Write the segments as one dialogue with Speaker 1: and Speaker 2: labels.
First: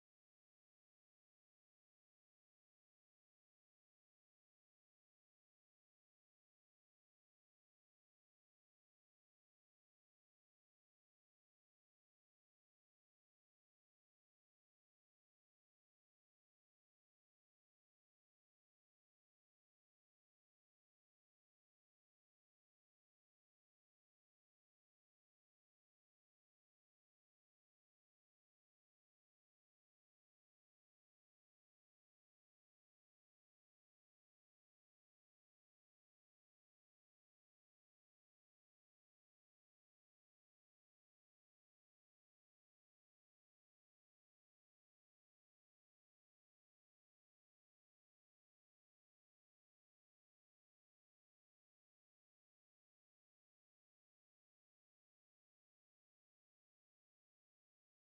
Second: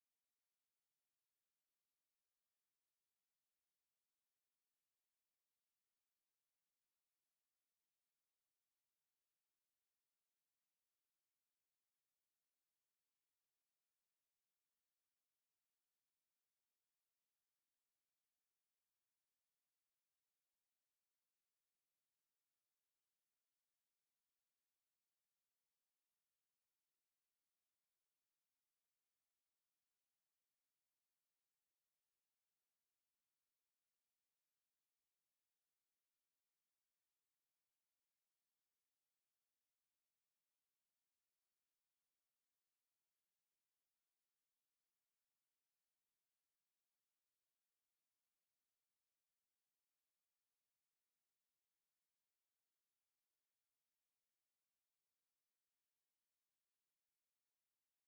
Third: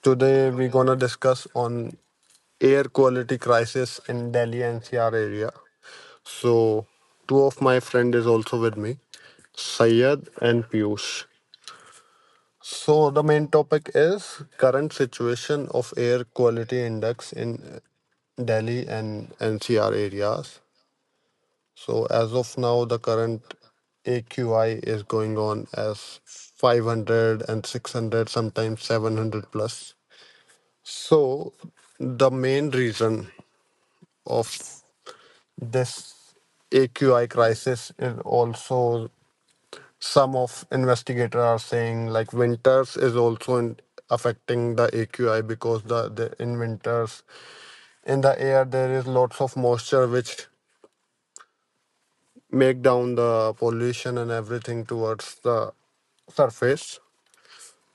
Speaker 1: Today we're gonna discuss on air quality crisis in Delhi NCR area. So two of my friend is also with me, Sayed and Piyush. So the main topic is current situation of air quality index in Delhi and NCR areas. So as of now, the current AQI is going on as 500 and 600, sometimes 700 plus. So the main reason of this AQI crisis is also some of investigators are saying like winters is also in, affecting the AQI because the in winters in the air there is lots of moisture which make down the pollution and everything towards the surface.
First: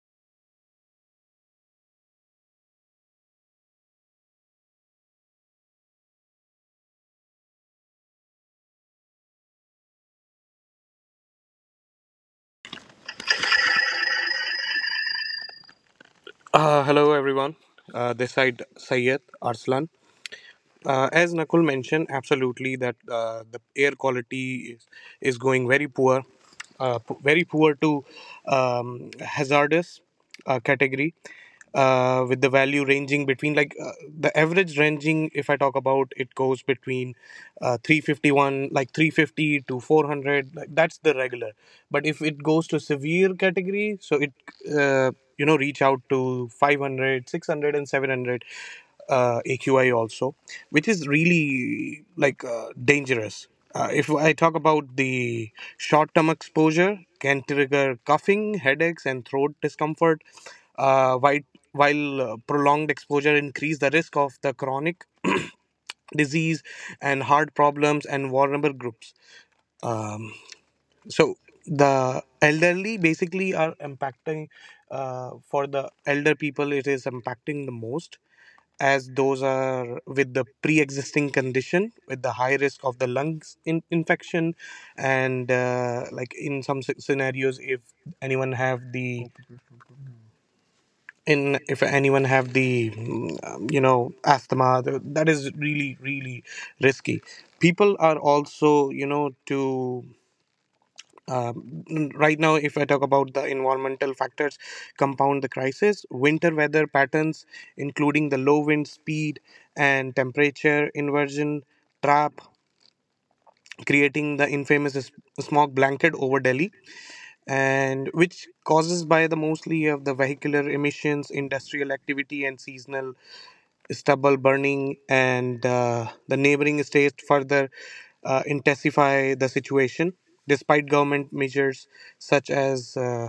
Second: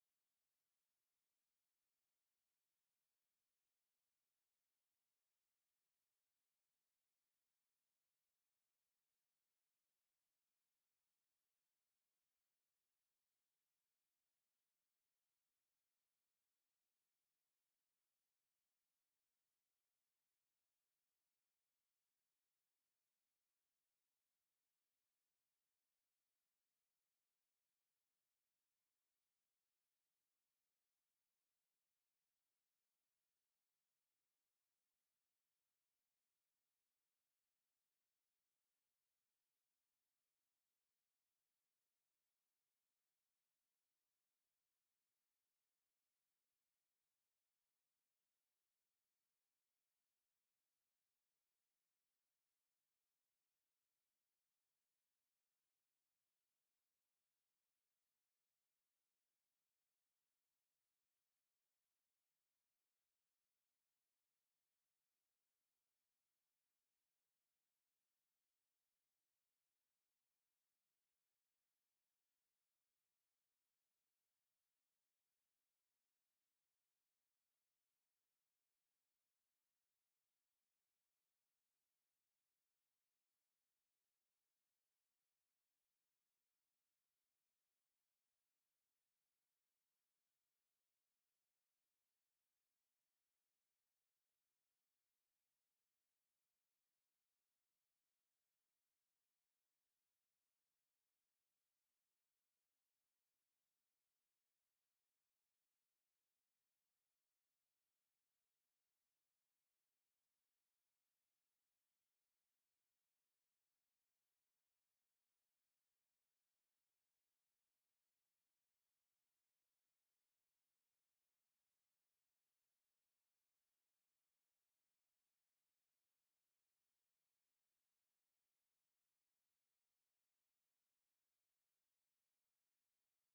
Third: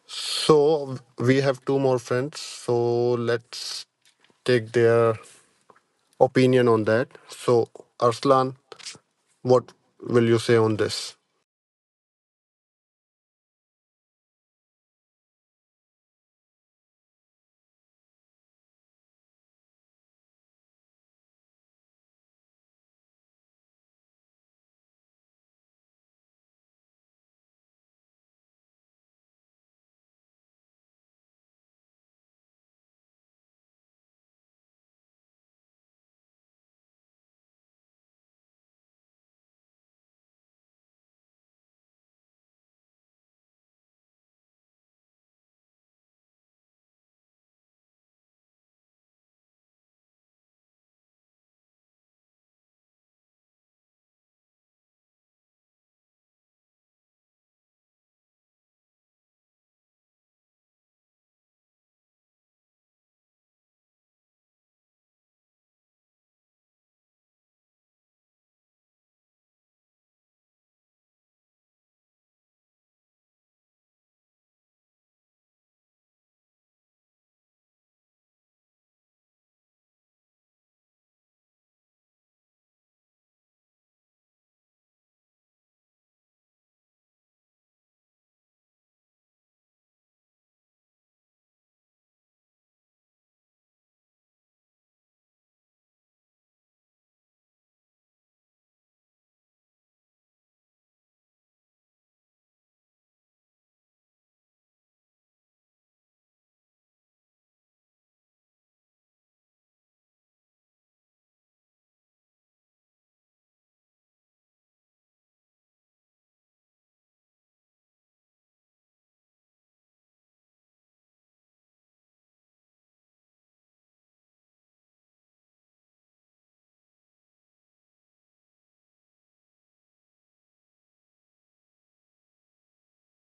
Speaker 1: So we have two more friends. So let's take their opinion on that. So Arslan, what will you say on this?
Speaker 2: Hello everyone. This side Syed Arslan, as Nakul mentioned, absolutely that the air quality is going very poor, very poor to hazardous category, with the value ranging between like the average ranging. If I talk about it, goes between 351, like 350 to 400. Like, that's the regular. But if it goes to severe category, so it reach out to 500, 600, and 700 AQI also, which is really like dangerous. If I talk about the short term exposure, can trigger coughing, headaches, and throat discomfort. Uh, while while prolonged exposure increase the risk of the chronic disease and heart problems and vulnerable groups. Um, so the elderly basically are impacting, for the elder people it is impacting the most, as those are with the pre-existing condition with the high risk of the lungs infection. And like in some scenarios, if anyone have the in if anyone have the asthma, that is really really risky. People are also to um, right now, if I talk about the environmental factors, compound the crisis. Winter weather patterns, including the low wind speed and temperature inversion trap, creating the infamous smog blanket over Delhi, and which causes by the mostly of the vehicular emissions, industrial activity, and seasonal stubble burning, and the neighboring states further intensify the situation despite government measures such as uh,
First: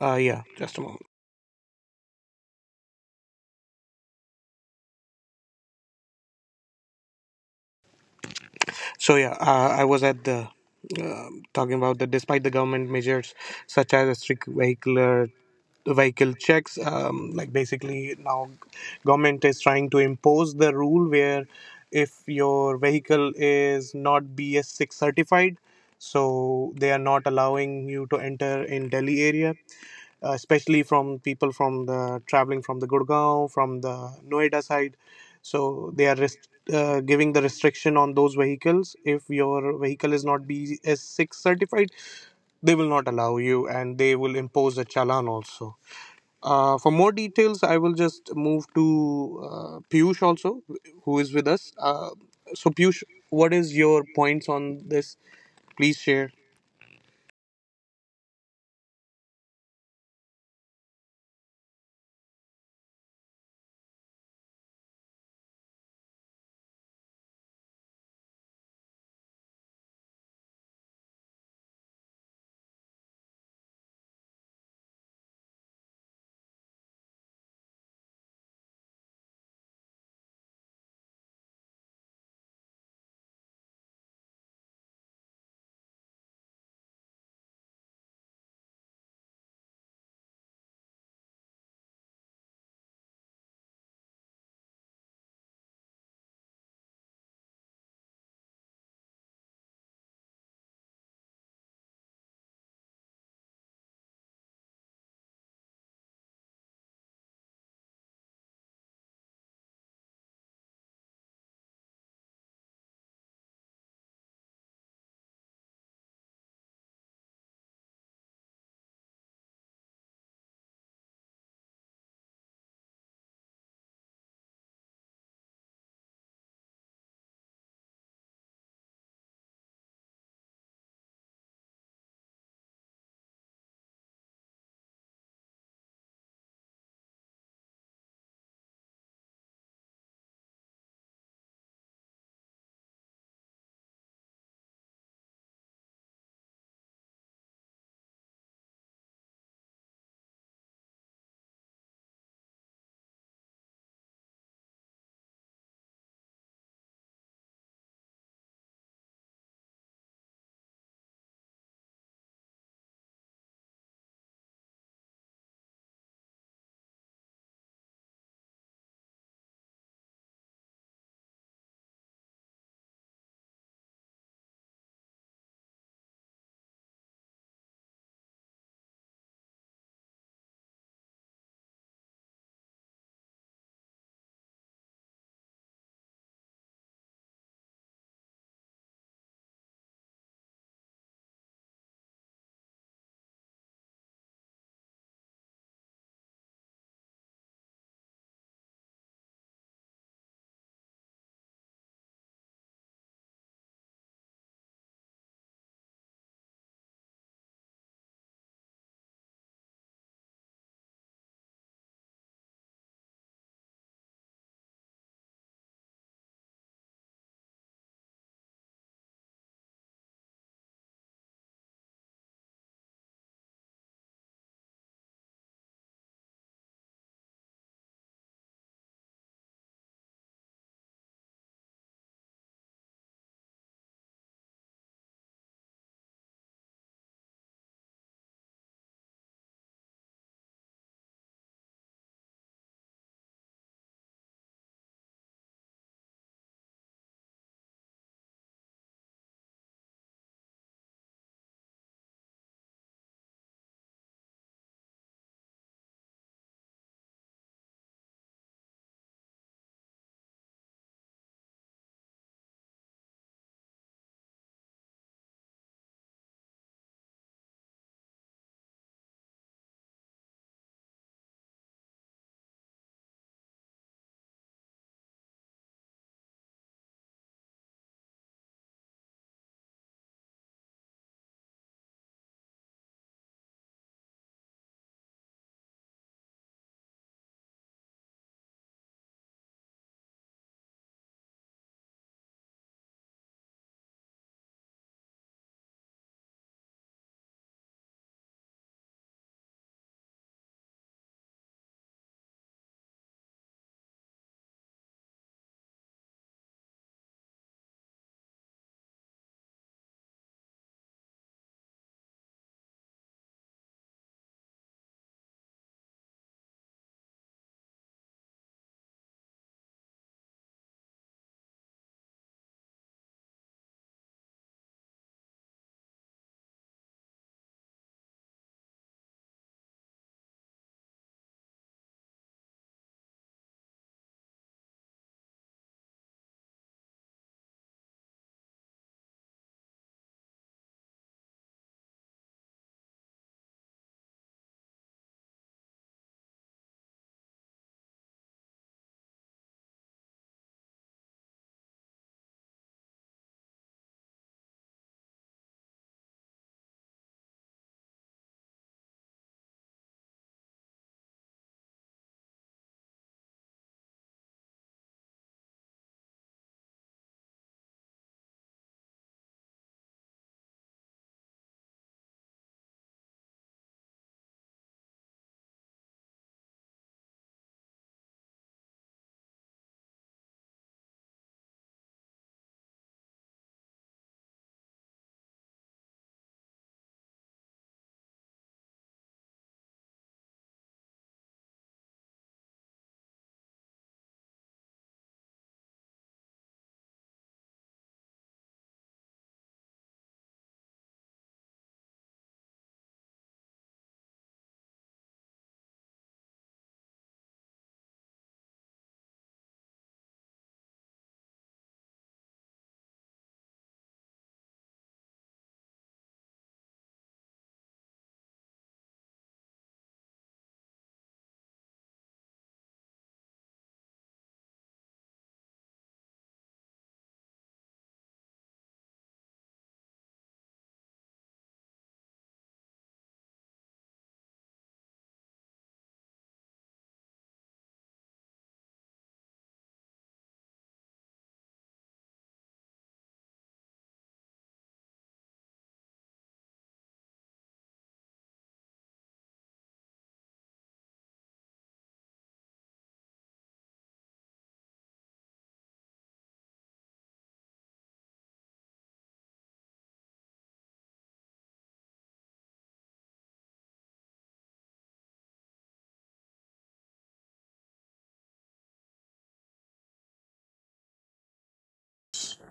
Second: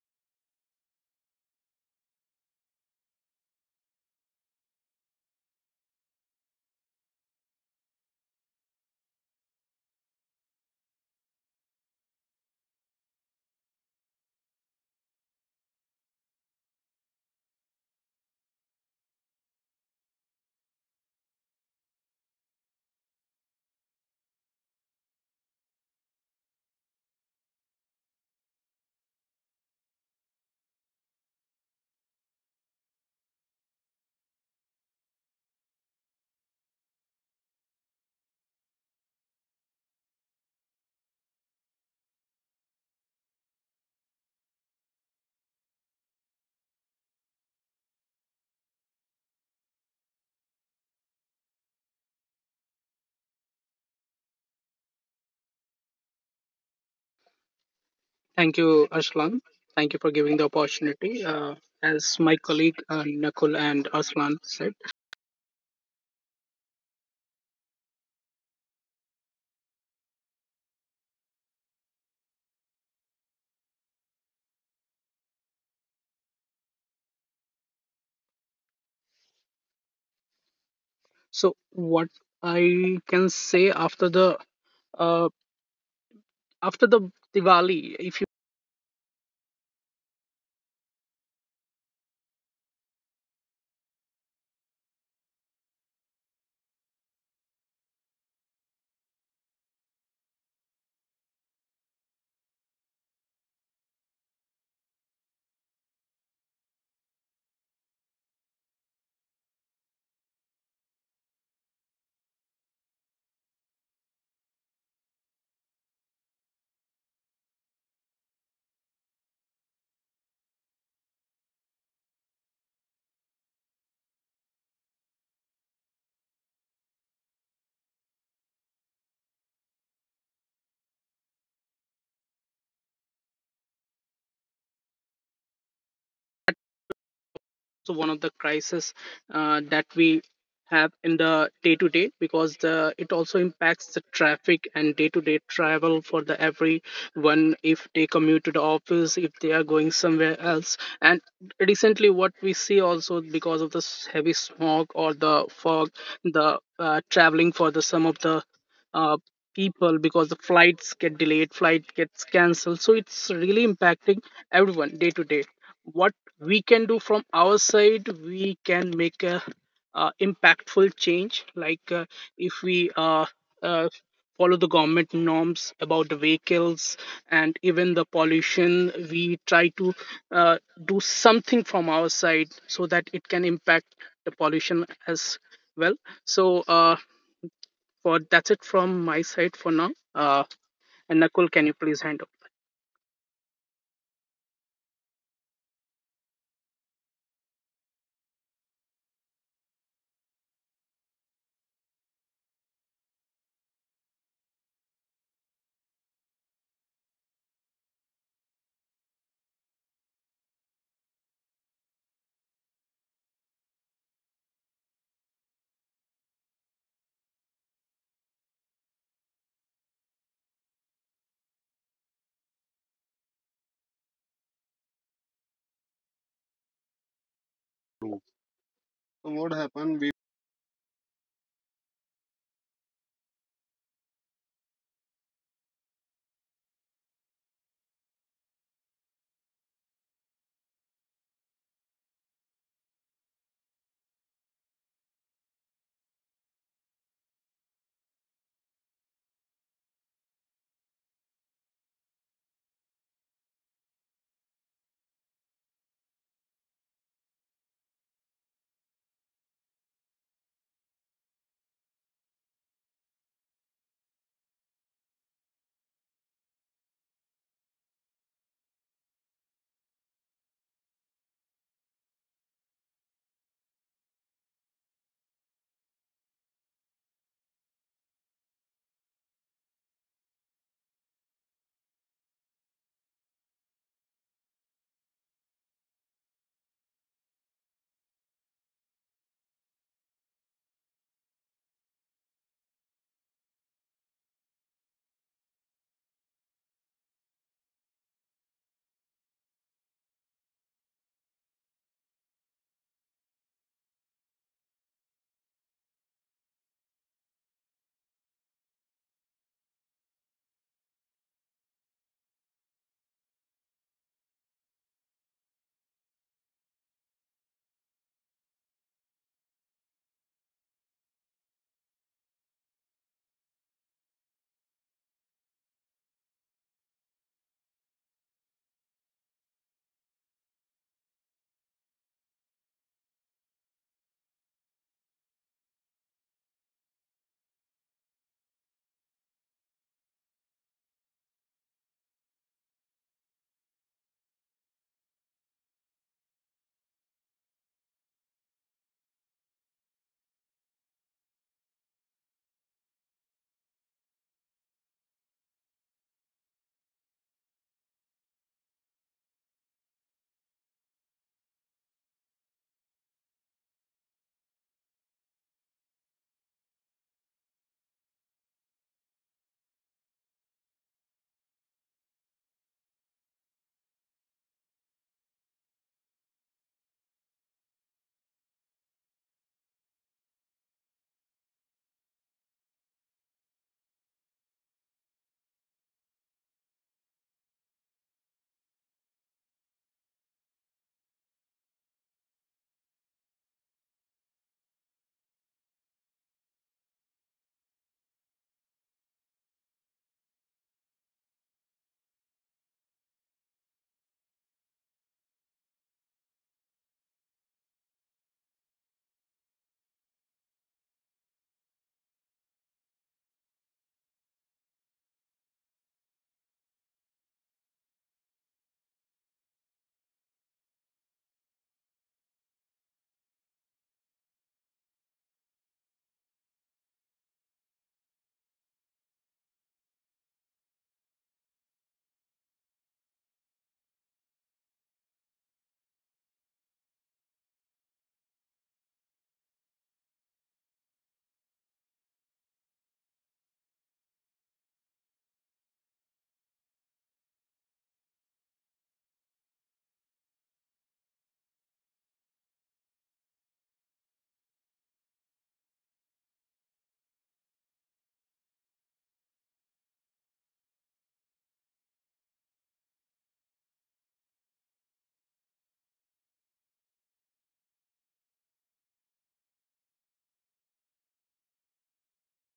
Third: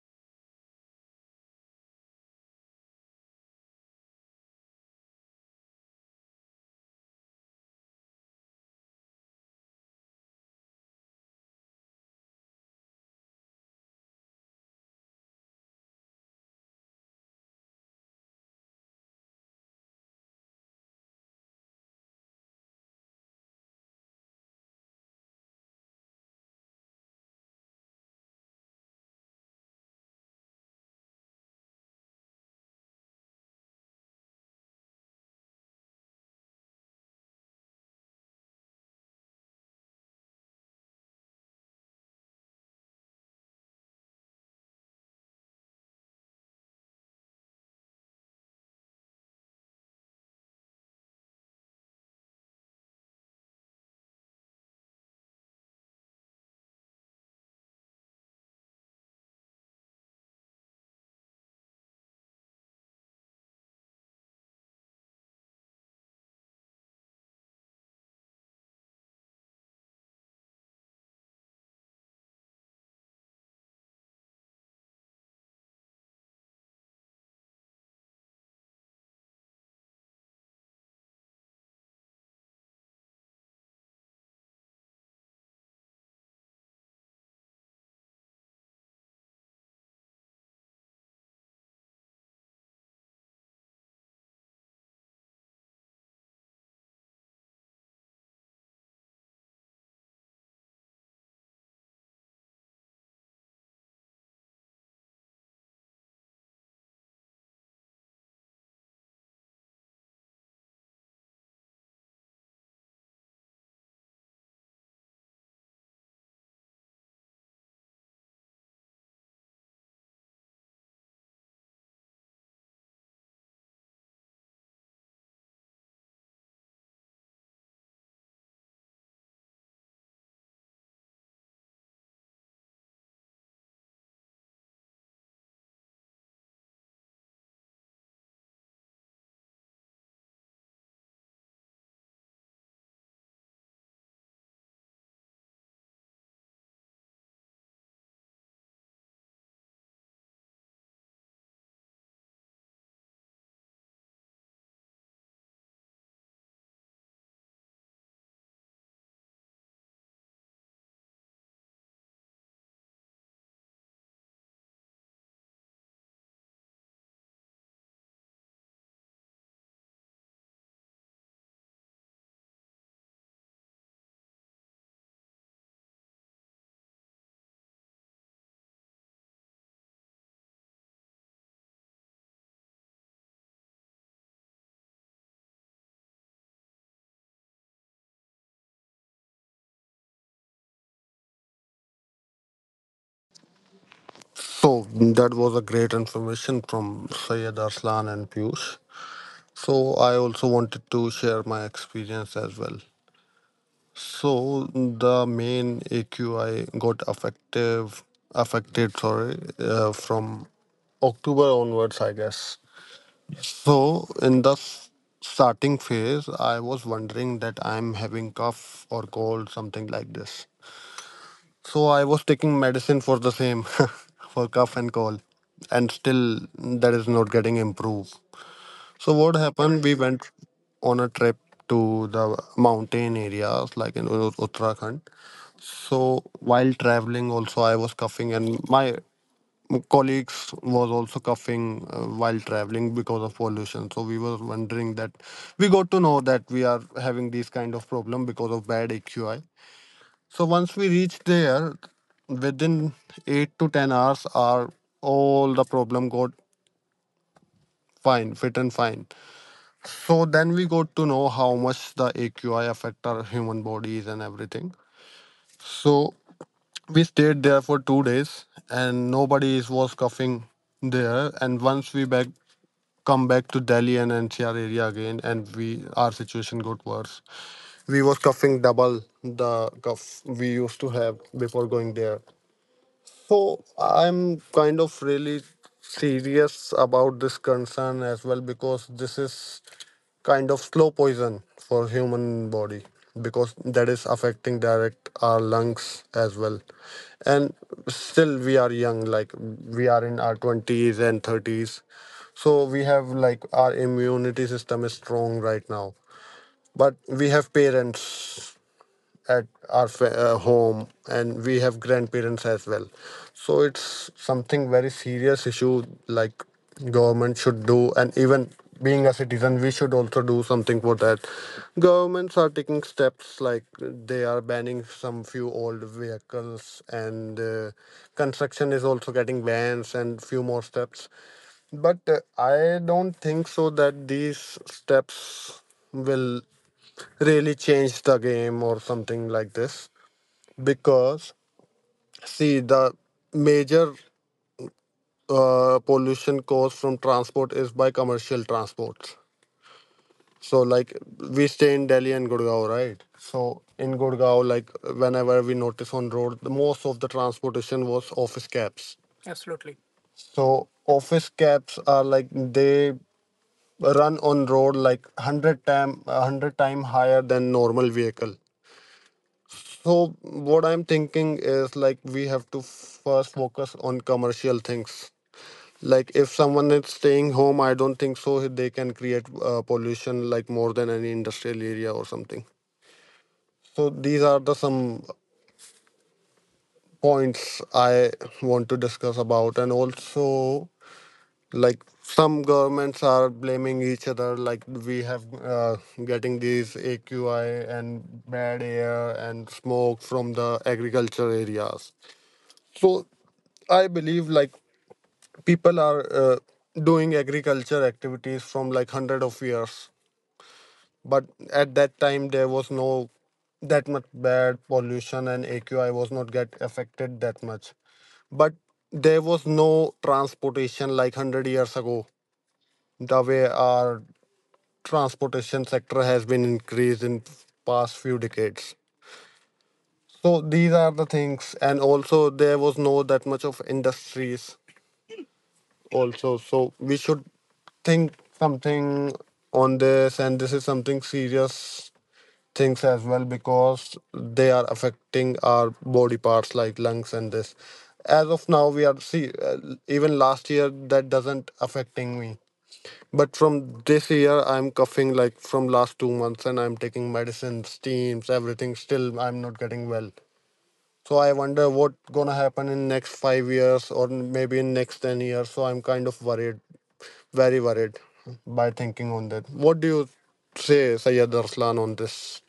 Speaker 2: uh, yeah, just a moment. So yeah, I was at the talking about that. Despite the government measures such as strict vehicular vehicle checks, like basically now government is trying to impose the rule where if your vehicle is not BS6 certified, so they are not allowing you to enter in Delhi area, especially from people from the traveling from the Gurgaon, from the Noida side. So they are giving the restriction on those vehicles. If your vehicle is not BS6 certified, they will not allow you, and they will impose a challan also. For more details, I will just move to Piyush also, who is with us. So Piyush, what is your points on this? Please share.
Speaker 3: Thank you, Aslan. Thank you for giving the opportunity. As my colleague Nakul and Aslan said, so what I can say uh, after the Diwali, if you. Also one of the crises that we have in the day to day, because the it also impacts the traffic and day to day travel for the everyone if they commute to the office, if they are going somewhere else. And recently what we see also because of this heavy smog or the fog, the traveling for the some of the uh, people, because the flights get delayed, flight gets cancelled, so it's really impacting everyone day to day. What we can do from our side, we can make a impactful change, like if we uh, follow the government norms about the vehicles, and even the pollution we try to uh, do something from our side so that it can impact the pollution as well. So for that's it from my side for now. And Nakul, can you please hand
Speaker 1: So that was a great information from Syed Arslan and Piyush. So I also wanted to share my experience as well. So the main AQI got effective affected sorry from October onwards, I guess. So in the starting phase, I was wondering that I'm having cough or cold, something like this. So I was taking medicine for the same, for cough and cold, and still that is not getting improved.
Speaker 3: over?
Speaker 1: So
Speaker 3: So
Speaker 1: what
Speaker 3: what
Speaker 1: happened? We
Speaker 3: happened? We
Speaker 1: went on a trip to the mountain areas like in Uttarakhand. So while traveling, also I was coughing, and my colleagues was also coughing while traveling because of pollution. So we were wondering that we got to know that we are having these kind of problem because of bad AQI. So once we reach there, within 8 to 10 hours, our all the problem got fine, fit and fine. So then we got to know how much the AQI affect our human bodies and everything. So we stayed there for 2 days, and nobody was coughing there. And once we back come back to Delhi and NCR area again, and we our situation got worse. We was coughing double the cough we used to have before going there. So I'm kind of really serious about this concern as well because this is kind of slow poison for human body because that is affecting direct our lungs as well. And still we are young, like we are in our 20s and 30s, so we have like our immunity system is strong right now, but we have parents at our home and we have grandparents as well. So it's something very serious issue like government should do, and even being a citizen we should also do something for that. Governments are taking steps like they are banning some few old vehicles, and construction is also getting bans and few more steps, but I don't think so that these steps will really change the game or something like this because see the major pollution caused from transport is by commercial transports. So like we stay in Delhi and Gurgaon, right? So in Gurgaon, like whenever we notice on road, the most of the transportation was office cabs. So office cabs are like they run on road like 100 time 100 time higher than normal vehicle. So what I'm thinking is like we have to first focus on commercial things. Like if someone is staying home, I don't think so they can create pollution like more than any industrial area or something. So these are the some points I want to discuss about, and also like some governments are blaming each other. Like we have getting these AQI and bad air and smoke from the agriculture areas. So I believe like people are doing agriculture activities from like hundred of years, but at that time there was no that much bad pollution and AQI was not get affected that much. But there was no transportation like hundred years ago. The way our transportation sector has been increased in past few decades. So these are the things, and also there was no that much of industries also, so we should think something on this, and this is something serious things as well because they are affecting our body parts like lungs and this. As of now we are see even last year that doesn't affecting me, but from this year I'm coughing like from last 2 months and I'm taking medicines, steams, everything, still I'm not getting well. So I wonder what gonna happen in next 5 years or maybe in next 10 years. So I'm kind of worried, very worried, by thinking on that. What do you say, Sayyid Arslan, on this?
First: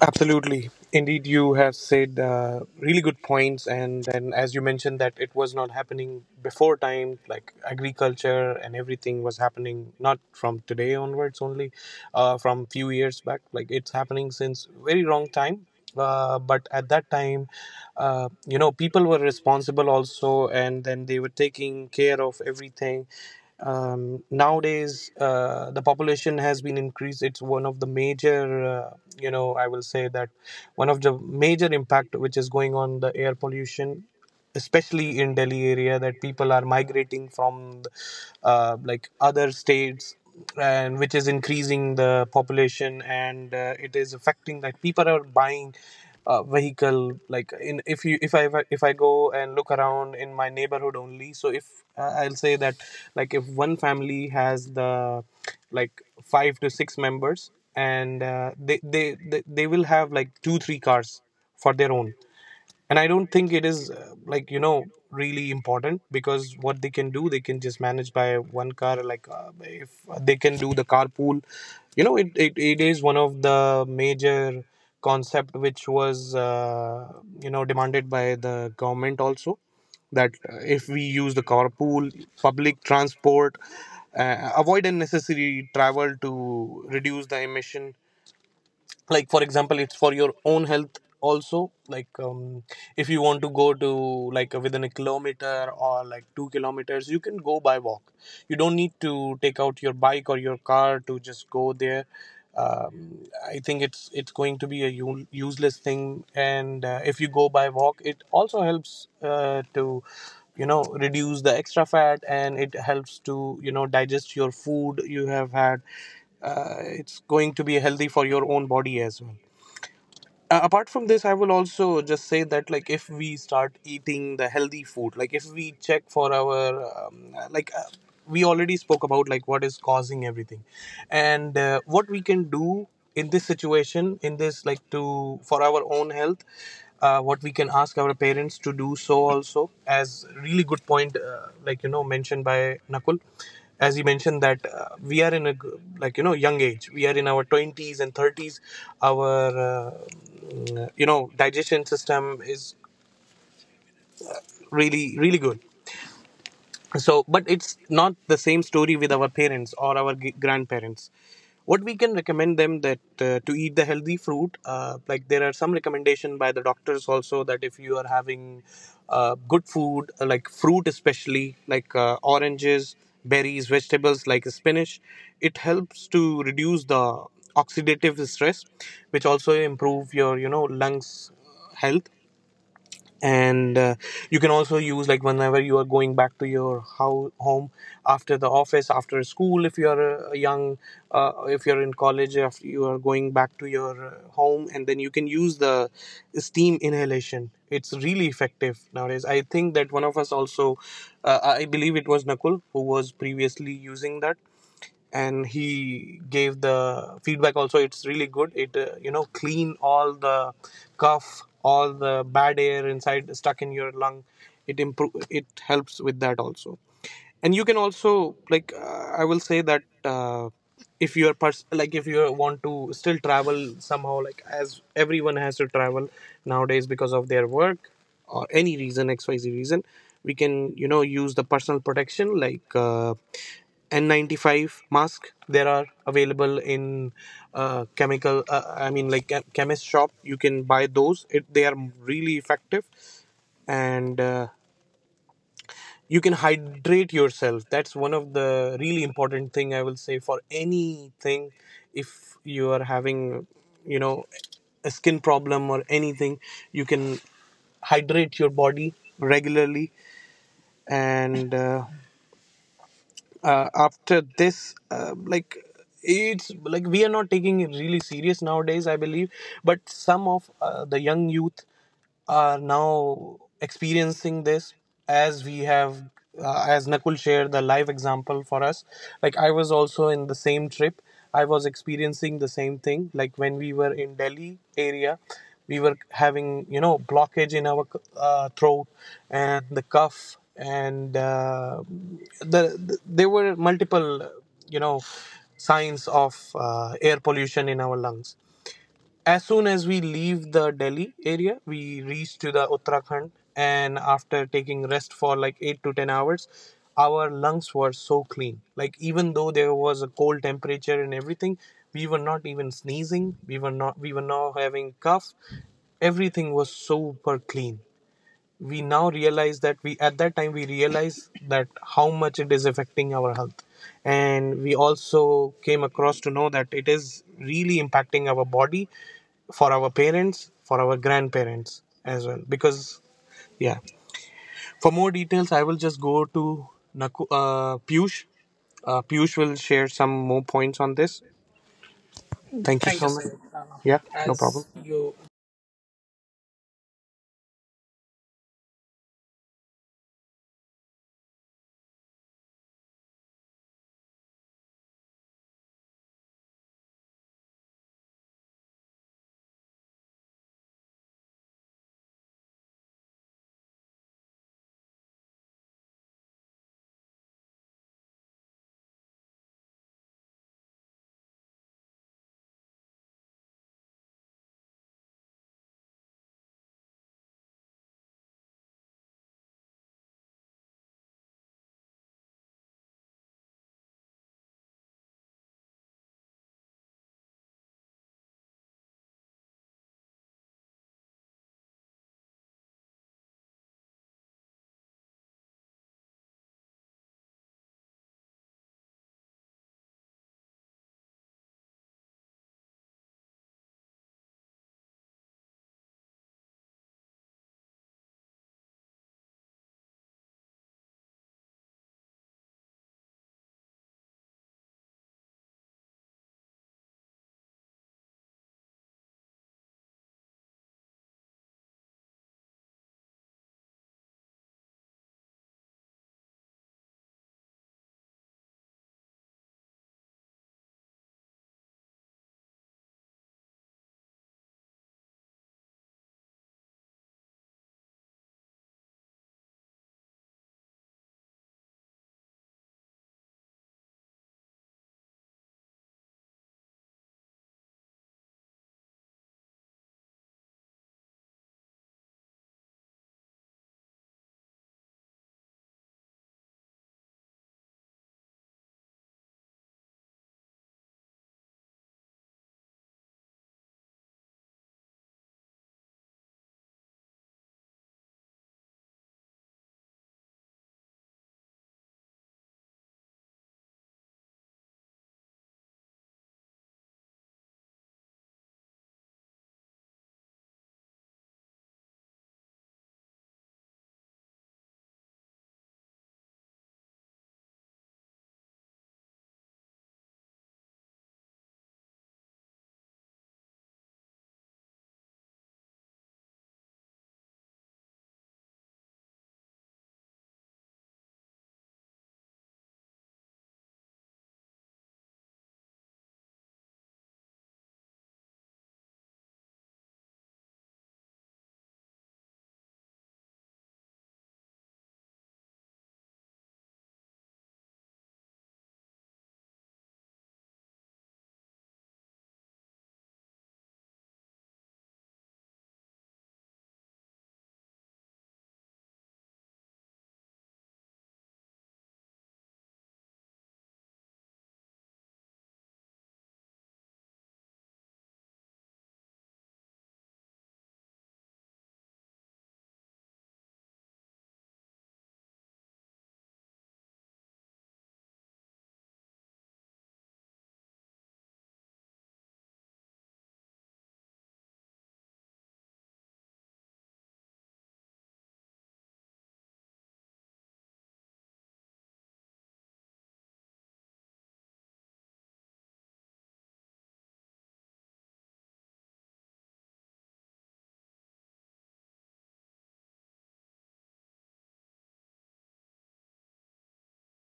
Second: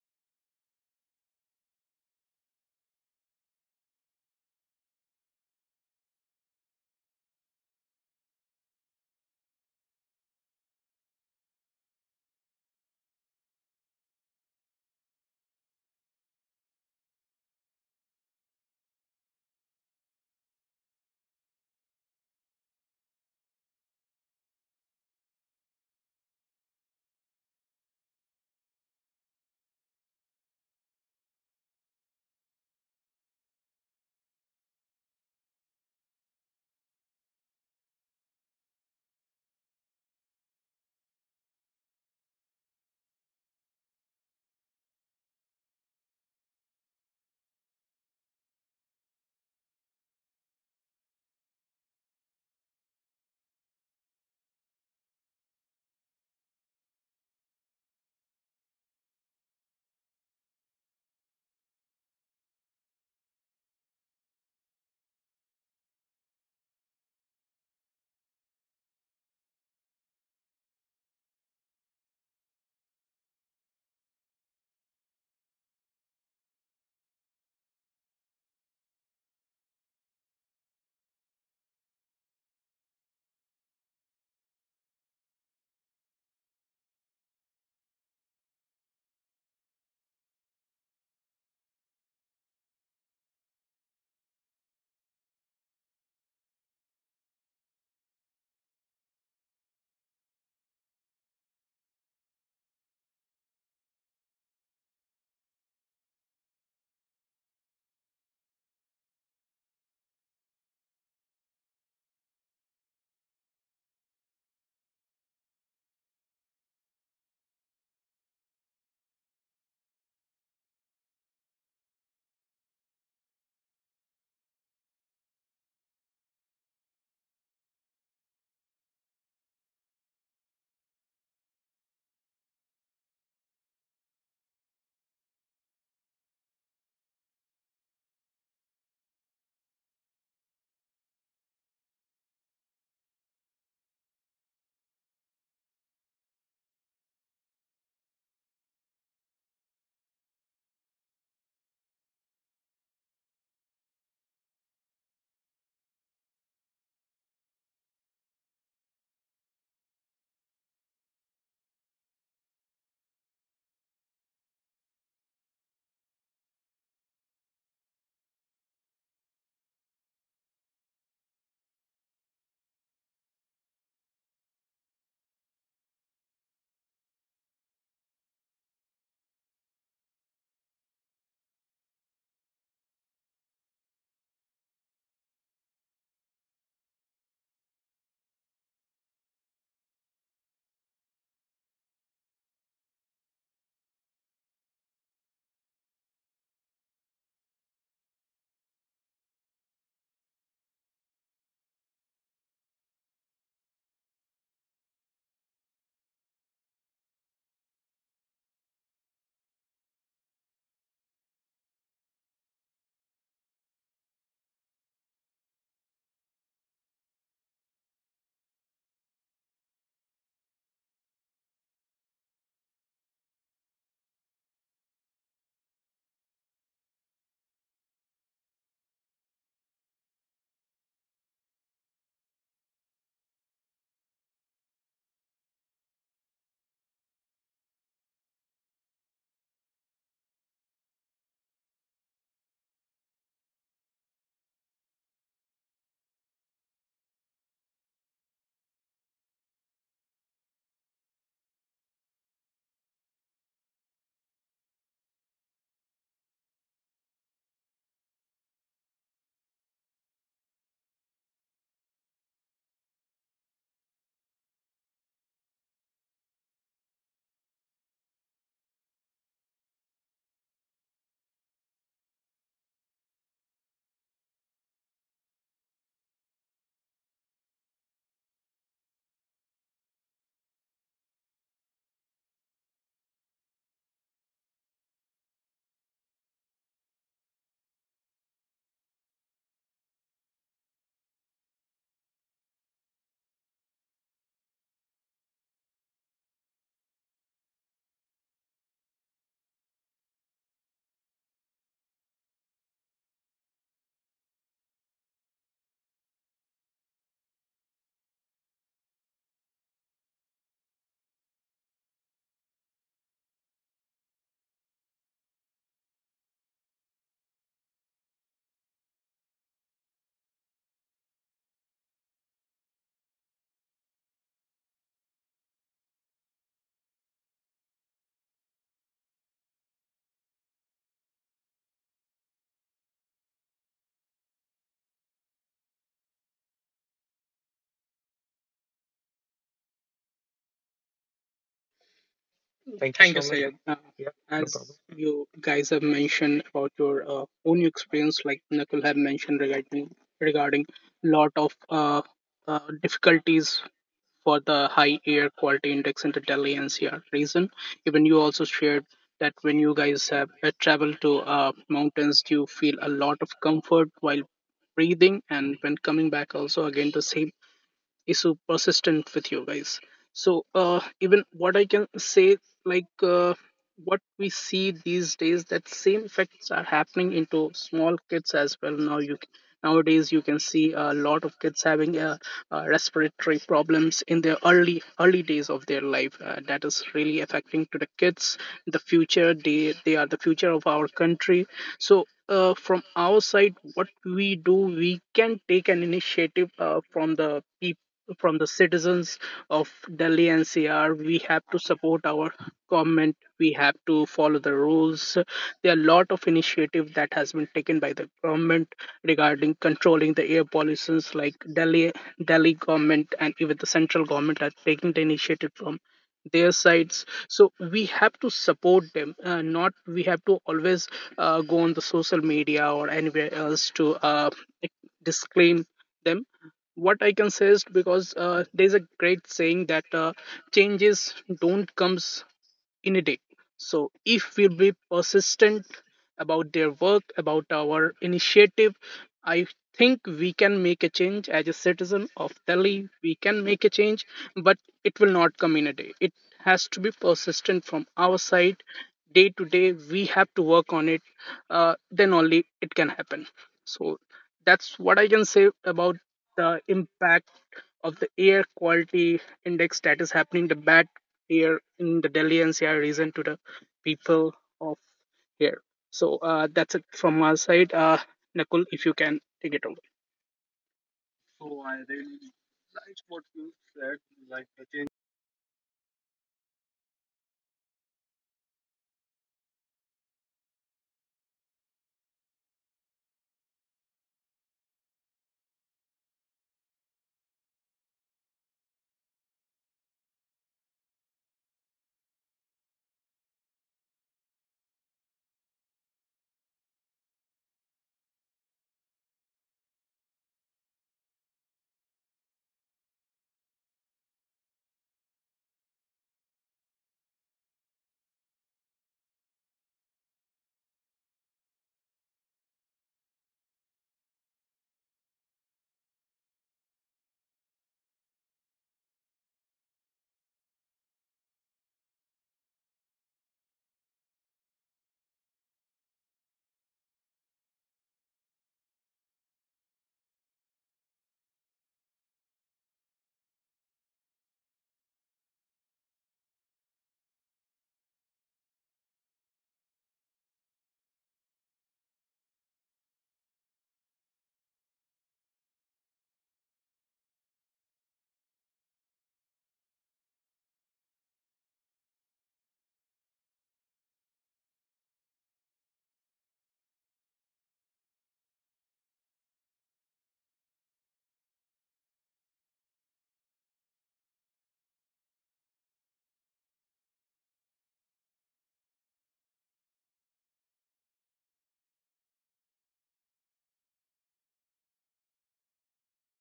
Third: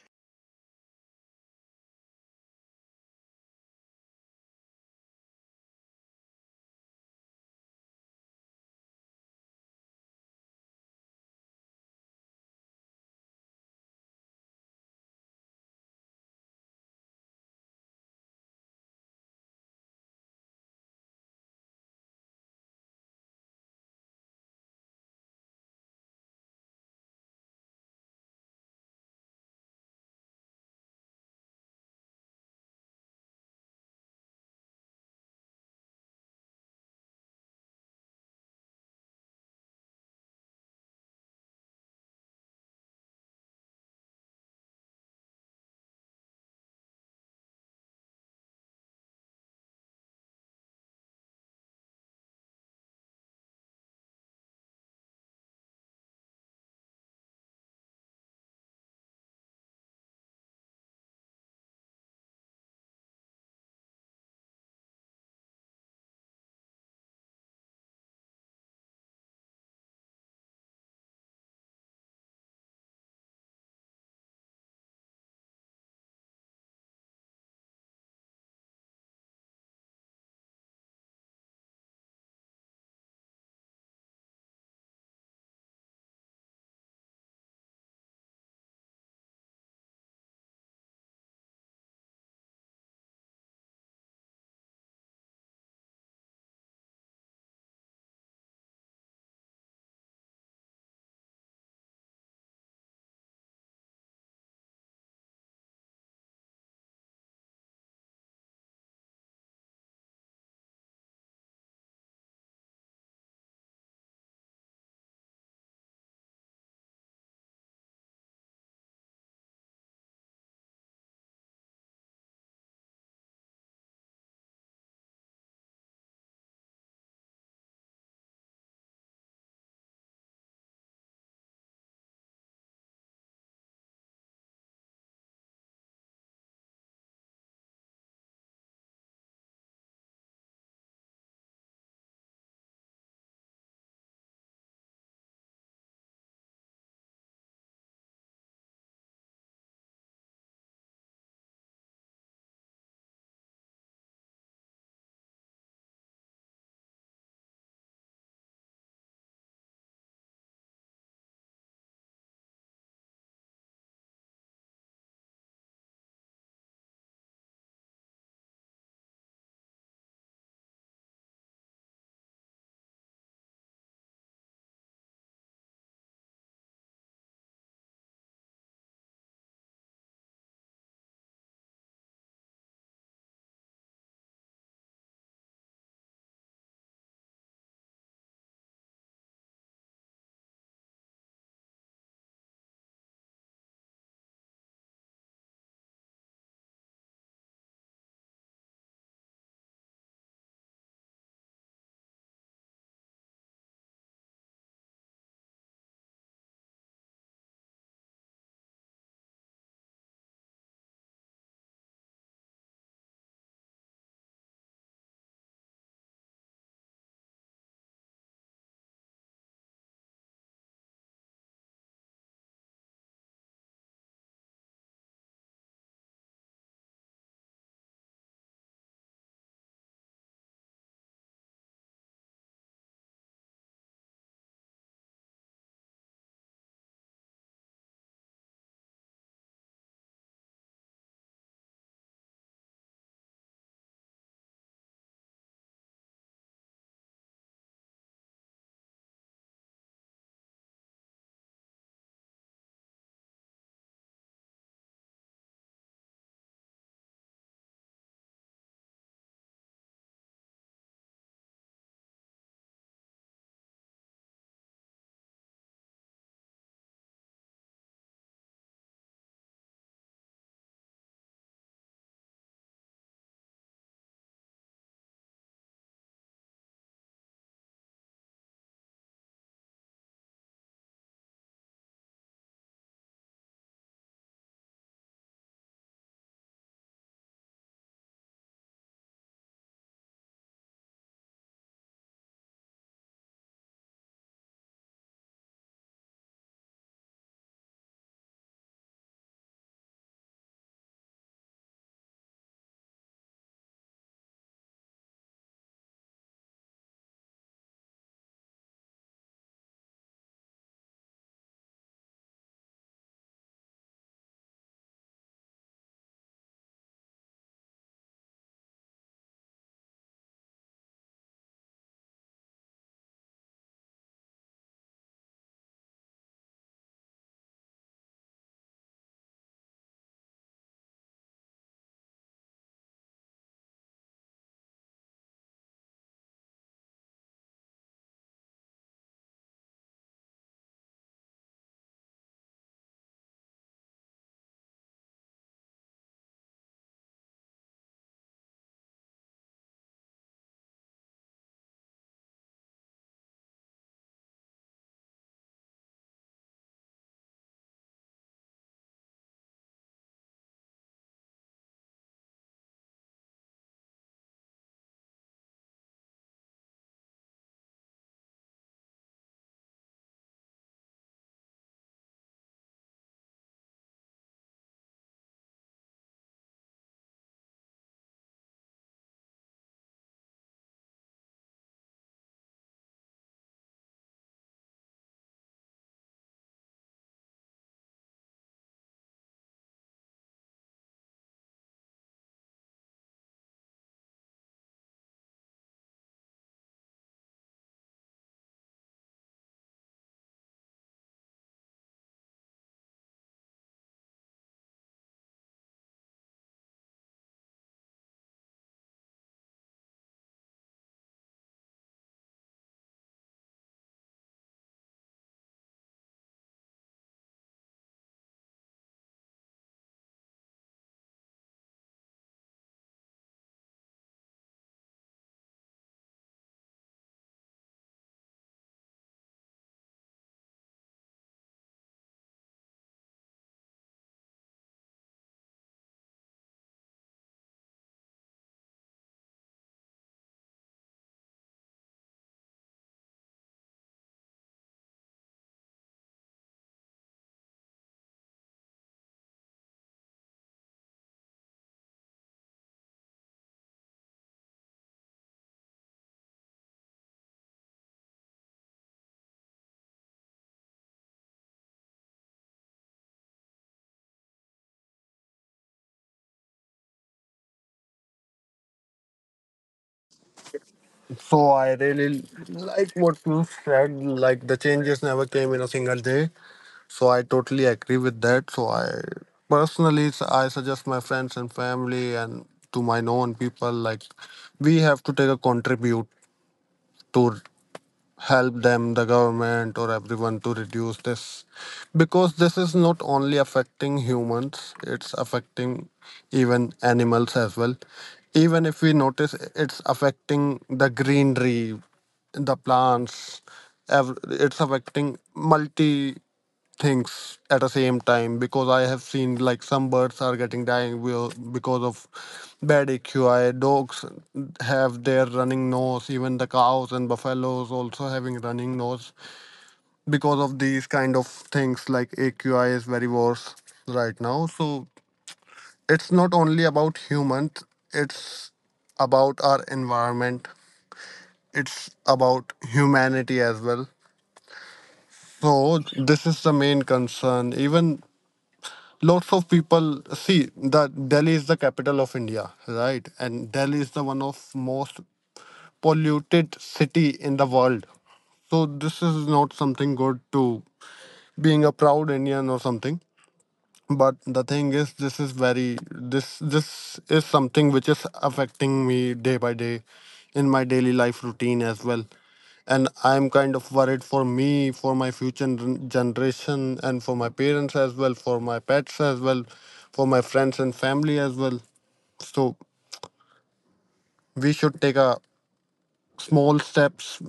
Speaker 2: Absolutely. Indeed, you have said really good points. And then, as you mentioned, that it was not happening before time, like agriculture and everything was happening not from today onwards only, from few years back. Like it's happening since very long time. But at that time, people were responsible also, and then they were taking care of everything. Nowadays, the population has been increased. It's one of the major, I will say that one of the major impact which is going on the air pollution, especially in Delhi area, that people are migrating from like other states, and which is increasing the population. And it is affecting that people are buying vehicle. Like, in if I go and look around in my neighborhood only, so if, I'll say that, like, if one family has the, like, five to six members, and they will have, like, two three cars for their own. And I don't think it is, like, really important, because what they can do, they can just manage by one car. Like, if they can do the carpool, it is one of the major concept, which was demanded by the government also, that if we use the carpool, public transport, avoid unnecessary travel to reduce the emission. Like, for example, it's for your own health also. Like, if you want to go to, like, within a kilometer or like 2 kilometers, you can go by walk. You don't need to take out your bike or your car to just go there. I think it's going to be a useless thing. And if you go by walk, it also helps, to reduce the extra fat, and it helps to digest your food you have had. It's going to be healthy for your own body as well. Apart from this, I will also just say that, like, if we start eating the healthy food, like, if we check for our um, uh, like uh, we already spoke about like what is causing everything, and what we can do in this situation, in this, like, to for our own health. What we can ask our parents to do, so also as really good point, like, mentioned by Nakul, as you mentioned that, we are in a like, young age. We are in our 20s and 30s. Our uh, digestion system is really really good. So, but it's not the same story with our parents or our grandparents. What we can recommend them, that to eat the healthy fruit. Like, there are some recommendation by the doctors also, that if you are having good food, like fruit, especially like oranges, berries, vegetables like spinach. It helps to reduce the oxidative stress, which also improve your lungs health. And you can also use, like, whenever you are going back to your how home, after the office, after school. If you are a young, if you're in college, after you are going back to your home, and then you can use the steam inhalation. It's really effective nowadays. I think that one of us also, I believe it was Nakul who was previously using that, and he gave the feedback also. It's really good. It, clean all the cough, all the bad air inside stuck in your lung. It improve, it helps with that also. And you can also, like, I will say that, if you are like, if you want to still travel somehow, like, as everyone has to travel nowadays because of their work or any reason, xyz reason. We can use the personal protection, like, N95 mask. There are available in chemical. I mean, like chemist shop. You can buy those. They are really effective, and you can hydrate yourself. That's one of the really important thing, I will say, for anything. If you are having you know a skin problem or anything, you can hydrate your body regularly. And after this, like, it's like we are not taking it really serious nowadays, I believe. But some of the young youth are now experiencing this. As we have, as Nakul shared the live example for us, like I was also in the same trip. I was experiencing the same thing, like when we were in Delhi area, we were having blockage in our throat, and the cough, and there were multiple you know signs of air pollution in our lungs. As soon as we leave the Delhi area, we reach to the Uttarakhand, and after taking rest for like 8 to 10 hours, our lungs were so clean. Like, even though there was a cold temperature and everything, we were not even sneezing. We were not. We were not having cough. Everything was super clean. We now realize that, we at that time we realize that how much it is affecting our health. And we also came across to know that it is really impacting our body, for our parents, for our grandparents as well, because yeah, for more details, I will just go to Piyush. Piyush will share some more points on this. Thank you
Speaker 3: thank you.
Speaker 2: so
Speaker 3: Thank you
Speaker 2: much.
Speaker 3: so much, Sayed.
Speaker 2: Yeah,
Speaker 3: Yeah, no
Speaker 2: no
Speaker 3: problem. As problem. You
Speaker 2: problem.
Speaker 3: guys have mentioned about your own experience, like Nakul have mentioned regarding regarding lot of difficulties for the high air quality index in the Delhi NCR region. Even you also shared that when you guys have travel to mountains, you feel a lot of comfort while breathing, and when coming back, also again the same is so persistent with you guys. So even what I can say, like what we see these days, that same effects are happening into small kids as well. Nowadays you can see a lot of kids having respiratory problems in their early days of their life. Uh, that is really affecting to the kids. The future, they are the future of our country. So from our side, what we do, we can take an initiative from the people, from the citizens of Delhi NCR. We have to support our government. We have to follow the rules. There are a lot of initiative that has been taken by the government regarding controlling the air pollutions, like Delhi government, and even the central government are taking the initiative from their sides. So we have to support them, not we have to always go on the social media or anywhere else to disclaim them. What I can say is, because there's a great saying that changes don't comes in a day. So, if we be persistent about their work, about our initiative, I think we can make a change. As a citizen of Delhi, we can make a change, but it will not come in a day. It has to be persistent from our side. Day to day, we have to work on it. Then only it can happen. So, that's what I can say about the impact of the air quality index that is happening, the bad here in the Delhi NCR region to the people of here. So that's it from our side. Nakul, if you can take it over.
Speaker 1: So I really like what you said.
Speaker 3: What
Speaker 1: Like the
Speaker 3: you
Speaker 1: changes
Speaker 3: said,
Speaker 1: never came in a
Speaker 3: like
Speaker 1: single day. So I totally agree with that. So I personally, I suggest my friends and family and to my known people, like we have to take a contribute to help them, the government, or everyone to reduce this. Because this is not only affecting humans, it's affecting even animals as well. Even if we notice, it's affecting the greenery, the plants, it's affecting multi things at the same time because I have seen like some birds are getting dying will because of bad AQI. Dogs have their running nose. Even the cows and buffaloes also having running nose because of these kind of things. Like AQI is very worse right now. So it's not only about humans. It's about our environment. It's about humanity as well. So this is the main concern. Even lots of people see that Delhi is the capital of India, right? And Delhi is the one of most polluted city in the world. So this is not something good to being a proud Indian or something, but the thing is this is very this this is something which is affecting me day by day in my daily life routine as well, and I'm kind of worried for me, for my future generation and for my parents as well, for my pets as well, for my friends and family as well. So we should take a small steps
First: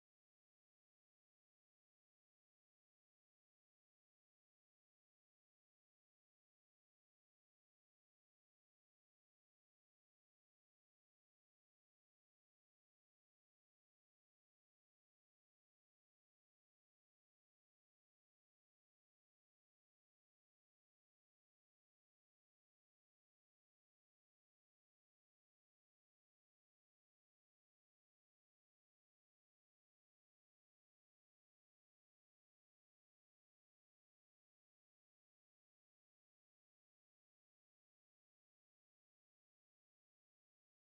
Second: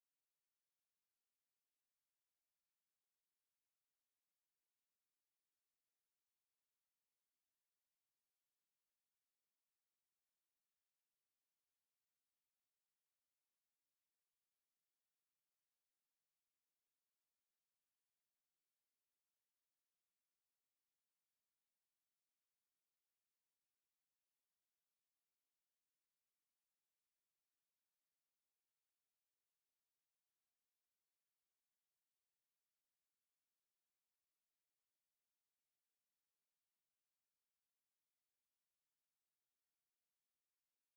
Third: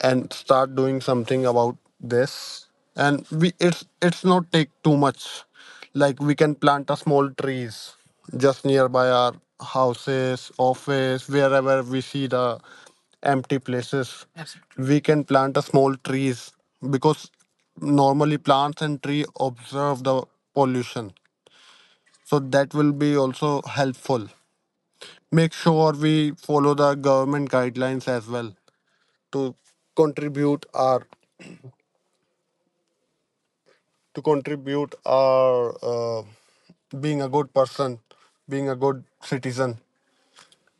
Speaker 1: and start doing something about this, and we it's not take too much. Like we can plant a small trees just nearby our houses, office, wherever we see the empty places, absolutely, we can plant a small trees because normally plants and tree observe the pollution, so that will be also helpful. Make sure we follow the government guidelines as well to contribute our to contribute our uh, being a good person, being a good citizen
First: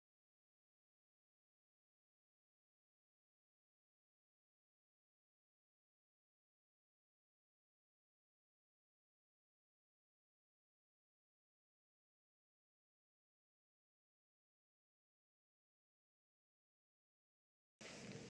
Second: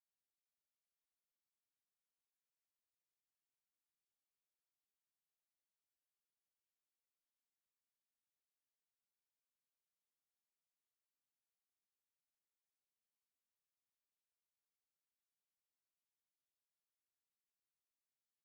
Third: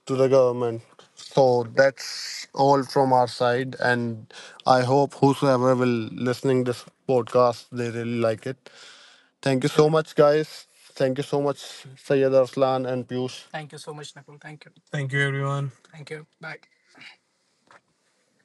Speaker 1: to the government. So that's all from our side, and I hope whosoever will listening this podcast, they really like it. Thank you so much, guys. Thank you so much, Sayyid Arslan and Piyush.